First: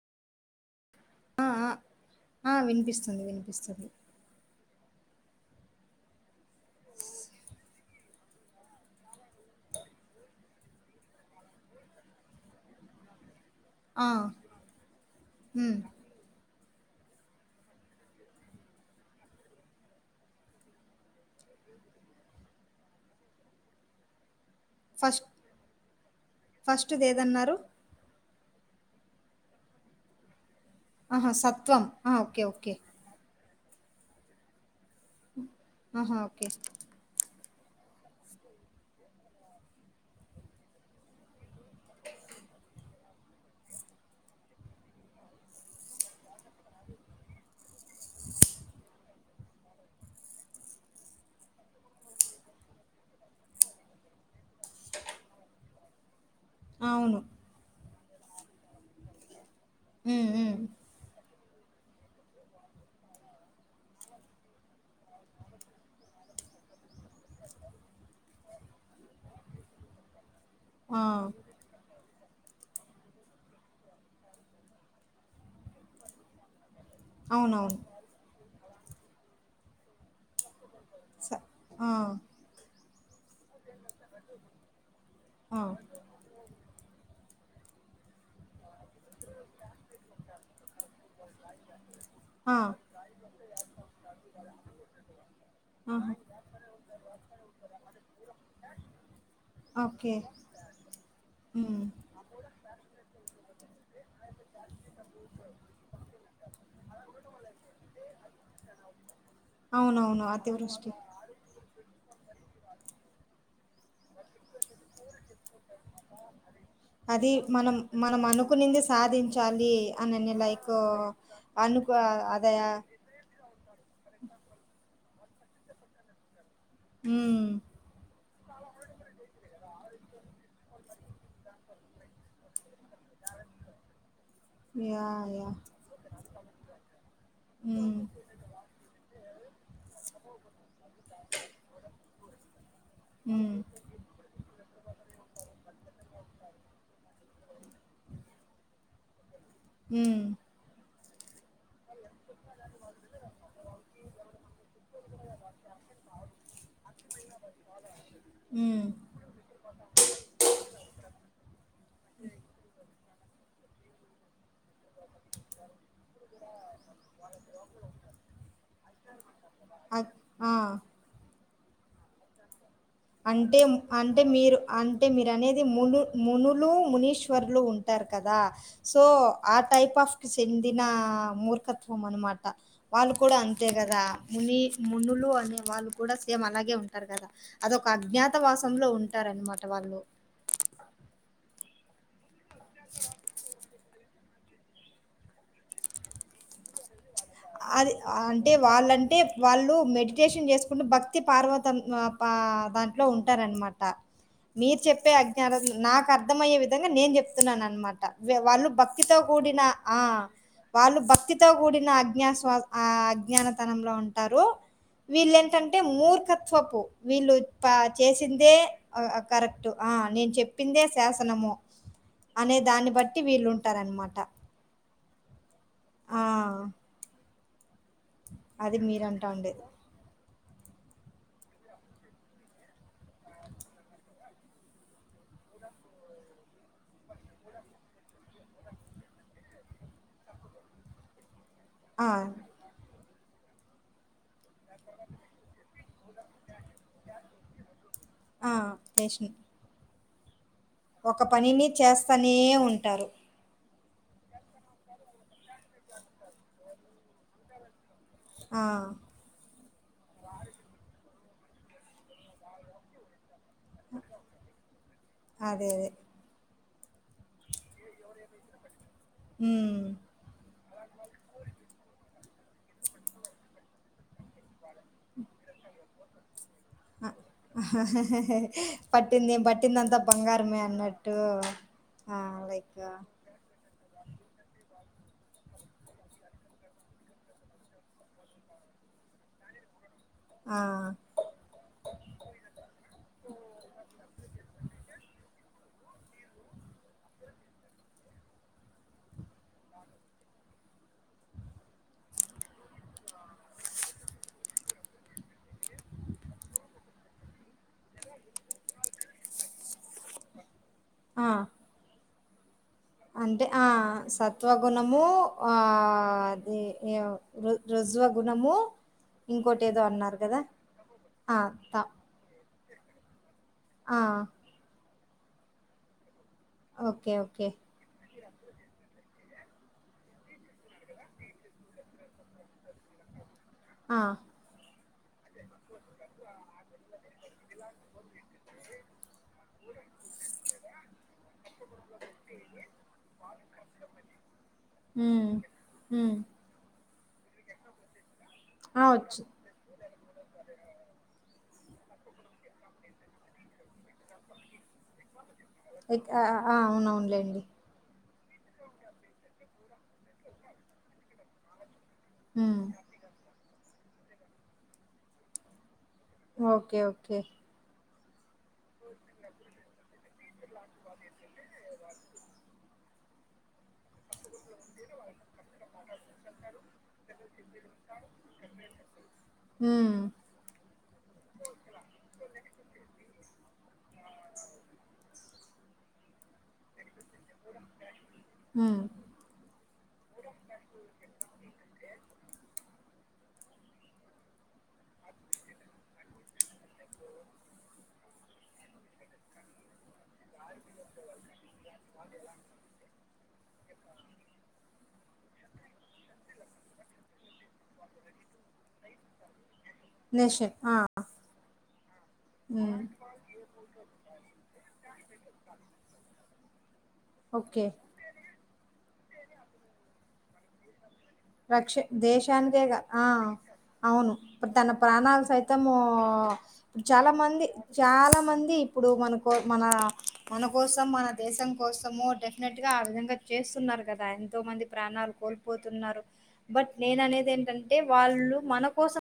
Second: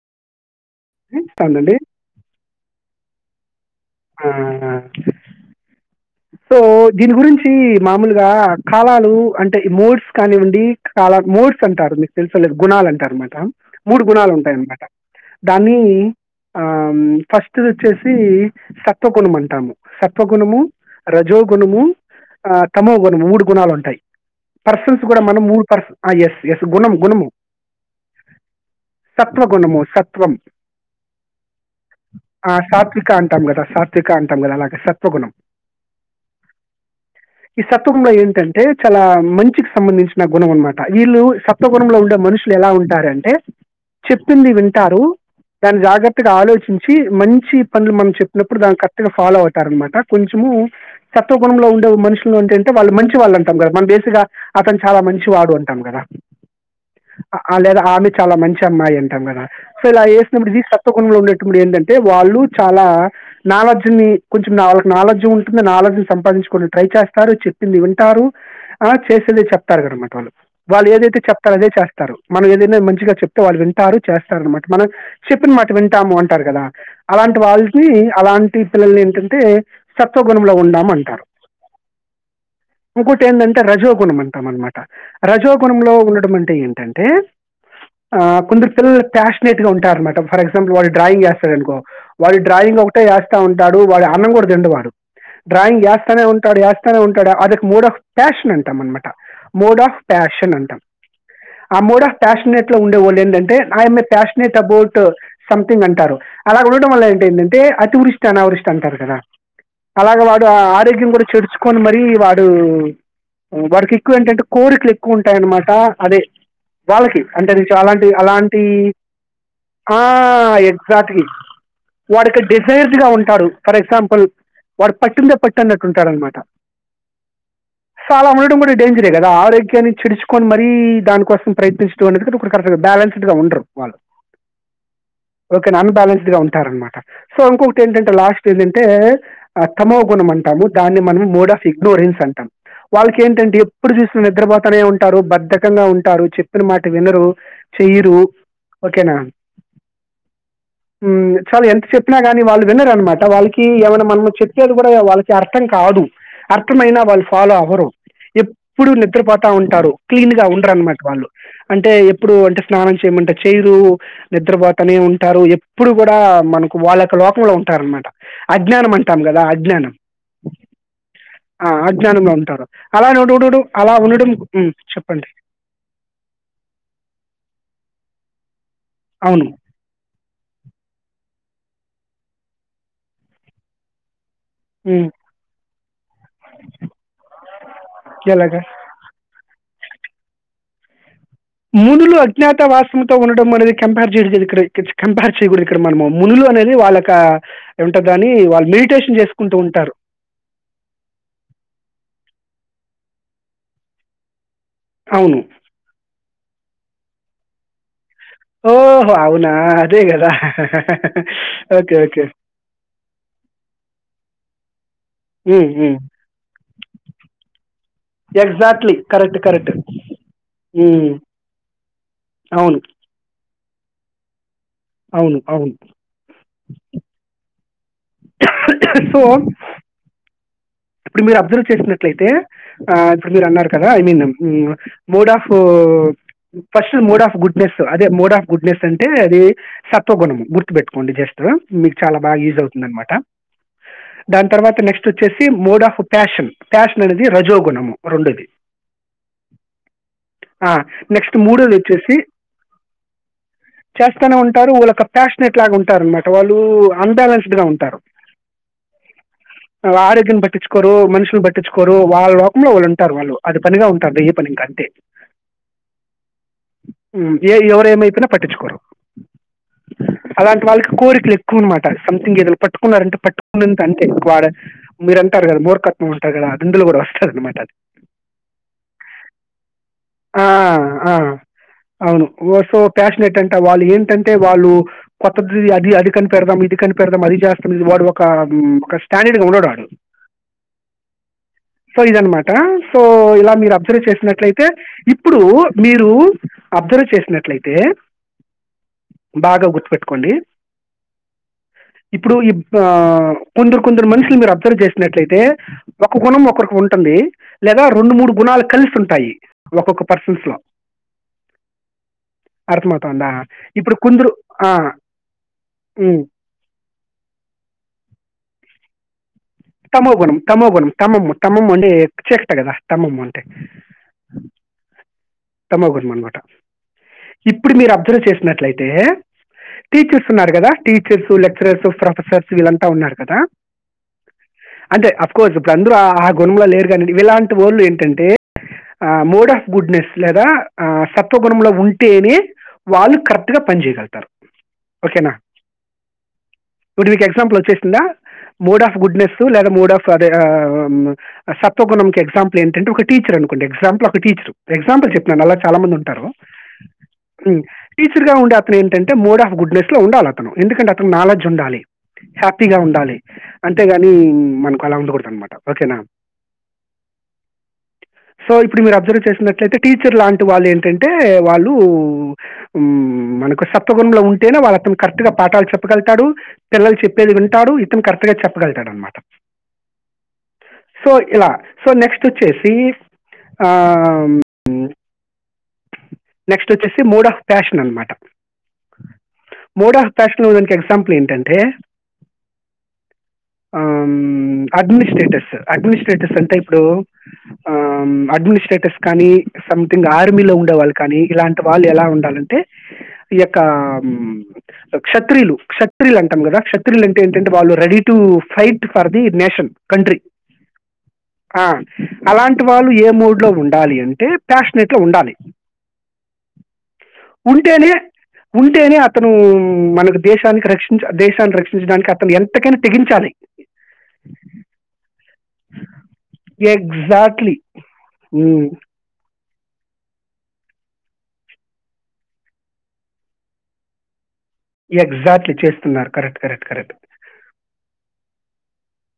అవునండి ఆఆ వినిపిస్తుంది వినిపిస్తుంది [inaudible] సో దీని గురించి మామూలుగా కాలాలు అంటే మూడ్స్ కానివ్వండి కాలా మూడ్స్ అంటారు మీకు తెలుసో లేదో గుణాలంటారు మాట మూడు ఆ! గుణాలు ఉంటాయన్నమాట హ్మ్. దాన్ని ఆ ఫస్ట్ది వచ్చేసి సత్వగుణం అంటాము సత్వగుణము రజోగుణము ఆ తమో గుణము మూడు గుణాలు ఉంటాయి పర్సన్స్ కూడా ఫస్ట్ మనం పర్సు ఎస్ ఎస్ గుణము గుణము ఫస్ట్‌దేదన్నారు? సత్వగుణము సత్వం ఆహా సత్వం ఆ ఓకే ఓకే శికా అంటం కదా అలాగ సత్వగుణం ఆహా ఓకే ఈ సత్వంలో ఏంటంటే చాలా మంచికి సంబంధించిన గుణం అన్మాట వీళ్ళు సత్వగుణంలో ఉండే నుష్లెలా ఉంటారంటే చెప్పింది వింటారు దాన్ని జాగ్రత్తగా ఆలోచించి మంచి పనులు మనం చెప్పినప్పుడు దాని కక్ట్ గా ఫాలో అవుతారనమాట కొం సత్వగుణంలో ఉండే మనుషులు అంటే ఏంటే వాళ్ళు మంచి వాళ్ళంటాం గదా మన బేసిక్ గా అతను చాలా మంచో వాడు అంటం గదా అవును. లేదా ఆమె చాలా మంచి అమ్మాయి అంటాం గదా సో అలా హ్మ్. ఏసినప్పుడు హ్మ్. ది సత్వగుణంలో ఉండే ఇప్పుడ ఏందంటే వాళ్ళు చాలా నాలెడ్జ్ ని కొంచెం నాళ్ నాలెడ్జ్ ఉంటుంది నాలెడ్జ్ సంపాదించుకొని ట్రై చేస్తారు, చెప్పింది వింటారు ఆ చేసేది చెప్తారు గన్మాట వాళ్ళు. వాళ్ళు ఆ! ఏదైతే చెప్తారో అదే చ మనం ఏదైనా మంచిగా చెప్తే వాళ్ళు వింటారు చేస్తారు అన్మాట, మనం చెప్పిన మాట వింటాము అంటారు గదా! అలాంటి అవునవును. వాళ్ళ్కి అలాంటి పిల్లల్ని ఏంటంటే సత్వగుణంలో ఉండా స ఆ ఇంకోటి ఏంటంటే రజోగుణం అంటాం అన్మాట ఆ! రజోగుణంలో ఉండడం అంటే ఏంటంటే ఆ కుందరు పిల్లలు ప్యాషననేట్ గా ఉంటారనట ఫర్ ఎగ్జాంపుల్ వా డ్రాయింగ్ ఏస్తాడనుకో వాడి ఆ! డ్రాయింగ్ ఒకటే ఏస్తా ఉంటాడు, వాడి అన్నం గూడా తిండువాడు. డ్రాయింగ్ ఆహా! ఏస్తానే ఉంటాడు ఏస్తానే ఉంటాడు, అదొక మోడ్ ఆఫ్ ప్యాషన్ అంటాం అన్మాట మోడ్ ఆఫ్ ఓకే. ప్యాషన్. నంటాం ఆ హ్మ్. మోడ్ ఆఫ్ ప్యాషనేట్ లో ఉండేవోళ్ళు ఏంటంటే I'm a passionate about something అం అలాగ ఉండడం వల్ల ఏంటేంటంటే అతివృష్టి అనావృష్టి అంటారు కదా అలాగ అవునవును. వాడు ఆ అతివృష్టి. ఆరోగ్యం కూడా చెడుచుకోని మరీ వాడు వాడికి ఎక్కువ ఏంటంటే కోరికలు ఎక్కువ ఉంటాయన్నమాట అదే వాళ్ళకి అది అంటే మనం నేను అలాంటి మనం అలాంటి అనుకునింది సాధించాలి అనిని లైక్ ఎగ్జాక్ట్లీ అనుకు వాడికి అదే డిజైర్డ్ గా ఉంటారు ఫర్ ఎగ్జాంపుల్ వాడు పట్టుందే పట్టు అన్నట్టుంటాడన్మాట మ్మ్ అలా ఉండడం గుడా డేంజరే గద ఆరోగ్యాన్ని చెడుచుకోని మరీ దానికోసం ప్రయతిస్తూ అనే [inaudible] బ్యాలెన్ ఉండరు వాళ్ళు యా ఓకే నన్ బ్యాలెన్స్డ్ గా ఉంటారన్మాట సో ఇంకొకటి హ్మ్. ఏంటంటే లాస్ట్ ఏంటంటే తమోగుణం అంటాము దాన్ని మనం మోడ్ ఆఫ్ ఇగ్నోరెన్స్ అంటాం వాళ్ళకి ఏంటంటే హ్మ్. ఎప్పుడు చూసిన నిద్రపోతనే ఉంటారు బద్దకంగా ఉంట టారు చెప్పిన మాట వినరు చెయ్యరు ఓకేనా మ్మ్ చాలా ఎంత చెప్పినా గాని వాళ్ళు వినారనమాట వాళ్ళకి ఏమైనా మనం చెప్ గుడా వాళ్ళకి అర్థం కాదు అర్థమైనా వాళ్ళు ఫాలో అవ్వరు హ్మ్. ఎప్పుడు నిద్రపోతా ఉంటారు క్లీన్ గా ఉండరన్నమాట వాళ్ళు అంటే ఎప్పుడు అంటే స్నానం చేయమంటే చైరు నిద్రబోతానే ఉం టారు ఎప్పుడు గుడా మనకు వాళ్ళొక లోకంలో ఉంటారన్మాట అజ్ఞానం టాం గదా అజ్ఞానం అక్ ఆ! ఆ అజ్ఞానంలో ఉంటారు అలా ఉండడు అంతేం అలా అంతే ఉండడం మీరు మ్మ్, అంతే చెప్పండి మీరనేది మును మునులు మునీశ్వర్లు ఉంటారు కదా సో అవును ఆ టైప్ ఆఫ్ కి చెందిన మూర్ తత్వం అనమాట వాళ్ళు కూడా అంతే కదా ముని మ్మ్, మునులు అనే వాళ్ళు కూడా సేమ్ అలాగే ఉంటారు గా అదొక ఎలాగా అజ్ఞాతవాసంలో ఉంటారన్నమాట వాళ్ళు మునులు అజ్ఞాత వాసంతో ఉండడం అనేది కంపేర్ చేయడం ఇక్కడ ఇకచ్ కంపేర్ చేయగుడదు ఇక్కడ మనము మునులు అనేది వాళ్ళక అది ఏమంటారు దాన్ని అంటే వాళ్ళు వాళ్ళంటే మెడిటేషన్ చేసుకుంటూ వాళ్ళు ఉంటారు మెడిటేషన్ చేసుకుని భక్తి పార్వతం నా పా దాని ఉంటారనమాట మీరు చెప్పే అవును అజ్ఞా నా [unintelligible] అర్థమయ్యే విధంగా నేను చెప్తున్నాను అనమాట వాళ్ళు ఓహో భక్తితో అవునా కూడిన ఆ అదే గదా ఓకేే ఓక్ అజ్ఞాస్ ఆ అజ్ఞానతనంలో ఉంటారు వీళ్ళ ఏంటంటే మూర్ఖత్వపు వీళ్ళు చేసిందే కరెక్ట్ ఆ నేను చెప్పిందే శాసనమో అనే అవును దాన్ని బట్టి వీళ్ళుంటారనమాట అవును అవును అది సో మీరంటాడేది ఇప్పుడు మీరు అబ్జర్వ్ చేసినట్లయితే ఆ ఇప్పుడు మీరు అన్నారు కదా I mean mode of oh first mood of goodness అదే మోడ్ ఆఫ్ గుడ్నెస్ అంటే అది సత్వగుణం గుర్తుపెట్టుకోండి జస్ట్ మీకు ఆ చాలా బాగా ఈజ్ అవుతుంది అన్మాట దాని తర్వాత నెక్స్ట్ వచ్చేసి మోడ్ ఆఫ్ ఫ్యాషన్ ఫ్యాషన్ అనేది రజోగుణము రెండుది ఆ పేషెంట్ ఒక పనిని చేస్తానే ఉంటారు చేస్తూనే ఉంటారు వాళ్ళొ ప్యాషనెట్ లాగా ఉంటారు అనమాట వాళ్ళు అన్బాలెన్స్డ్ గా ఉంటారు ఆ కొరు మనుషుల్ పట్టించుకోరు వాళ్ లోకంలో వాళ్ళు ఉంటారు వాళ్ళు అది పనిగా ఉంటంది ఈ పని ఇంక అంతె అదే అదే. ఉ ఏ ఎవరేమైపోయినా పట్టించుకోరు హ్మ్. అలాంటి వాళ్ళకి కోరికలు ఎక్కువు అనమాట సంథింగ్ ఏదనా పట్టుకున్నారంటే పట్టుకున్న అంతె వాడ మీరు అంటారు కదా మూర్ఖత్వం అంటారు కదా అందులో కూడా అ [unintelligible] అన్నమాట అంత బంగారమే అన్నట్టు ఆ! అవును వ సో లైక్ ప్యాషనెట్ అంట వాళ్ళు ఏంట అంటే వాళ్ళు కొత్తది అది అది కని పెడదాం ఇది కని పెడదాం అది చేస్తాం ఇది వాడు ఒక ఊ ఒక స్టాండ్ ఇదిగుండాదు ఆ సొ ఇదనమాట సో ఇలా మీరు అబ్జర్వ్ చేసినట్లయితే ఇప్పుడు మీరు అబ్జార్వ్ చేసినట్లయితే బాగా గుర్తుపెట్టుకోండి ఇప ఆ కొందరు కొందరు మనుషులు మీరు అప్ జార్వ్ చేసినట్లయితే ఒక గుణం ఒకరికి ఉంటంది, లేదా రెండు మూడు గుణాల్ కలిసి ఉంటాయి ఒక్కొక్క పర్సన్స్ లో ఆ అర్థమవుతుందా అంటే ఆ ఇప్పుడు కొందరు ఆ, సత్వగుణము ఆ ఉమ్, అది ఏవ్ రుత్ రుత్ జువ గుణము తమో గుణం తమో గుణం తమ్మమ్మ ఆ! త తమమ్మ అంటే చేస్తగదా తమ్మమ్మ అంటే ఆ తమోగుణం అనమాట ఓకే. ఓకే. ఇప్పుడు మీరు అబ్జర్వ్ చేసినట్లయితే టీచర్స్ ఉన్నారు కదా టీచర్స్ లెక్చరర్స్ ప్రొఫెసర్స్ వీళ్ళంతా ఉన్నారు కదా ఆ అంటే అఫ్ కోర్స్ గందులో ఆ గుణంలో లేరు కనీ ఇలాంటి వాళ్ళు ఏంటంటే ఆ మోడ్ ఆఫ్ గుడ్నెస్ లేదా ఆ సత్వగుణంలో ఉంటేనే వాళ్ళు కరెక్ట్ గా పనిచెగలుగుతారు హ్మ్ హ్మ్ ఇప్పుడు మీకు ఎగ్జాంపుల్ వోచ్చేసిందా మూడ్ ఆ! ఆఫ్ వచ్చి గుడ్నెస్ లేదా మూడ్ ఆఫ్ అదేగా ఆ సత్వగుణం కు ఎగ్జాంపుల్ ఏంటంటే ఒక టీచర్ అనుకోండి ఎగ్జాపుల్ ఒక టీచర్ ఎగ్జాపుల్ చెప్ ననాలా చాలా మంది ఎక్ ఆ ఉంటారు ఆ అవునవునులేండి ము టీచర్గా ఉండే అతను ఏంటంటే మోడ్ ఆఫ్ గుడ్నెస్ లో ఉండాలతను ఎందుకంటే అతను నాలడ్జ్ ఉండాలి హ్మ్ హ్యాపీగా ఉండాలి అంతేగాని మనకు అలా ఉండకూడదు అన్ మాట ఓకేనా ఓకే ఓకే సొ ఇప్పుడు మీరు అబ్జర్వ్ చేసినట్లయితే టీచర్ లాంటి వాళ్ళు ఏంటంటే వాళ్ళు ము మనకు సప్త గుణం లో ఉం తేనె వాళ్ళ అతను కరెక్ట్ గా పాఠాలు చెప్పగలుతాడు, పిల్లలు చెప్పేది వింటాడు ఇతను కరెక్ట్ గా చెప్పగలుగుతాడు అనమాట, ఊ సో ఇలా సో నెక్స్ట్ వోచ్చేసి ఆ ఊ ఊ నెక్స్ట్ వోచ్చేసి మూడ్ ఆఫ్ ఫ్యాషన్ అనమాట, హ్మ్ మూడ్ ఆఫ్ ఫ్యాషనున్ నికి ఎగ్జాంపుల్ ఏంటంటే అం అడ్మిస్ట్రేటస్ అడ్మిస్ట్రేటస్ అంటే ఇప్పుడు అం అడ్మిస్ట్రేటర్స్ కానీ సంథింగ్ ఆర్మీలో ఉండేవాళ్ళు కానీ ఇలాంటి వాళ్ళు ఎలా ఉండాలంటే, కం క్షత్రియులు క్షత్రియులు అంటం కదా క్షత్రియులు అంటే ఏంటంటే వాళ్ళు ready to fight for the nation, country nation ఆ ఆ అలాంటి హ్మ్ వాళ్ళు ఏ మూడ్ లో ఉం డాలి అంటే ప్యాష్ నెట్ గా ఉండాలి ఓకే ఉంటేనే ఉంటేనే అతను మనకు దేశానికి రక్ష దేశాన్ని రక్ష రక్షించడానికి అతను దేశానికేగా ఎంతకైనా ఆ తెగించాలి. అవును ఇప్పుడు తన ప్రాణాలు సైతము ఇ చాలా మంది ఎగ్జాక్ట్లీ చాలా మంది మంది ఇప్పుడు మనకు మన మన కోసం మన దేశం కోసము డెఫినెట్ గా ఆ విధంగా చేస్తున్నారు, కదా ఎంతో మంది ప్రాణాలు ఎగ్జాక్ట్లీ కోల్పోతున్నారు చేస్తున్నారు కరెక్ట్ కరెక్ట్ బట్ కరెక్ట్ నేన అనేది ఏంటంటే వాళ్ళు మన కోసం